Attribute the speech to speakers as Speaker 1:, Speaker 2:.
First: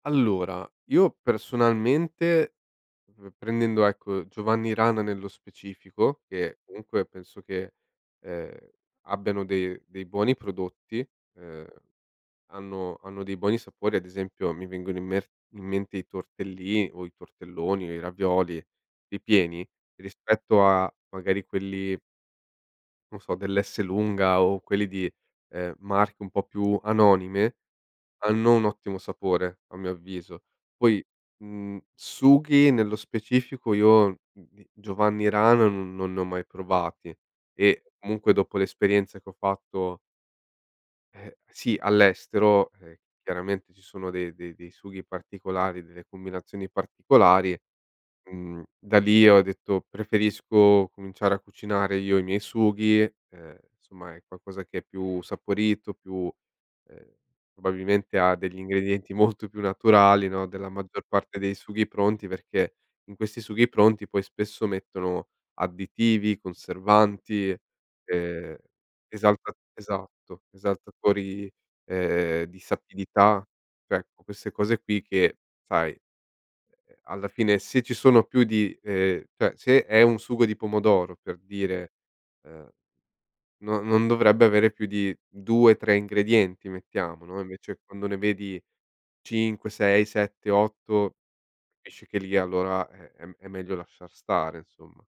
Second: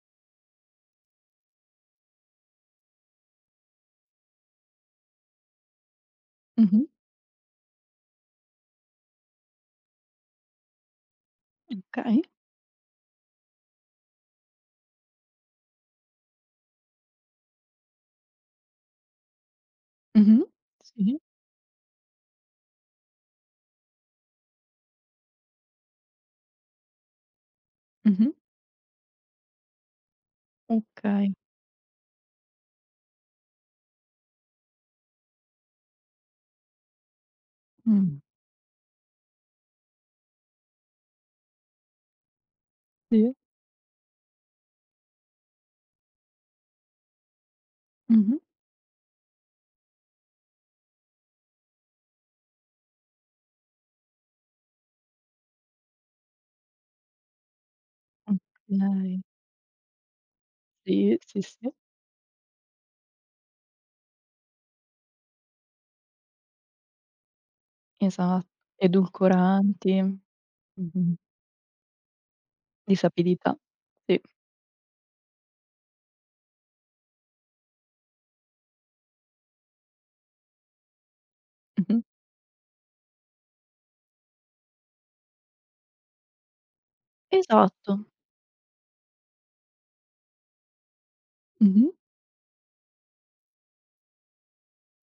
Speaker 1: Allora, io personalmente, uhm, prendendo, ecco, Giovanni Rana nello specifico, che
Speaker 2: Mh-mh.
Speaker 1: comunque penso che, ehm, abbiano de dei buoni prodotti, ehm,
Speaker 2: Okay.
Speaker 1: hanno hanno dei buoni sapori, ad esempio mi vengono in mer in mente i tortelli o i tortelloni o i ravioli, ripieni,
Speaker 2: Mh-mh.
Speaker 1: rispetto a
Speaker 2: Sì.
Speaker 1: magari quelli non so dell'Esselunga o quelli di, ehm, marche un po' più anonime
Speaker 2: Mh-mh.
Speaker 1: hanno un ottimo sapore, a mio avviso. Poi,
Speaker 2: Okay.
Speaker 1: mhmm, sughi nello specifico io, mhmm, i Giovanni Rana no non li ho mai provati e
Speaker 2: Mh.
Speaker 1: comunque dopo l'esperienza che ho fatto ehm, sì, all'estero, eh,
Speaker 2: Sì.
Speaker 1: chiaramente ci sono dei dei dei sughi particolari, delle combinazioni particolari,
Speaker 2: Mh-mh.
Speaker 1: mhmm, da lì ho detto: "Preferisco cominciare a cucinare io i miei sughi." Ehm, insomma è qualcosa che è più saporito, più ehm, probabilmente ha degli ingredienti
Speaker 2: Okay.
Speaker 1: molto più naturali, no, della maggior
Speaker 2: Sì,
Speaker 1: parte
Speaker 2: sì,
Speaker 1: dei
Speaker 2: sì.
Speaker 1: sughi pronti perché in questi sughi pronti poi spesso mettono additivi, conservanti,
Speaker 2: Esa
Speaker 1: ehm, esalta
Speaker 2: edulcoranti.
Speaker 1: esatto,
Speaker 2: Mh-mh.
Speaker 1: esaltatori, ehm, di
Speaker 2: Di
Speaker 1: sapidità.
Speaker 2: sapidità,
Speaker 1: Cioè,
Speaker 2: sì.
Speaker 1: ecco, queste cose qui che sai ehm, ehm, alla fine se ci sono più di ehm, cioè se è un sugo di pomodoro per dire,
Speaker 2: Mh-mh.
Speaker 1: ehm, non non dovrebbe avere più di 2, 3 ingredienti mettiamo, no, invece
Speaker 2: Esatto.
Speaker 1: quando ne vedi 5, 6, 7, 8,
Speaker 2: Mh-mh.
Speaker 1: capisci che lì allora, eh, è m è meglio lasciar stare insomma.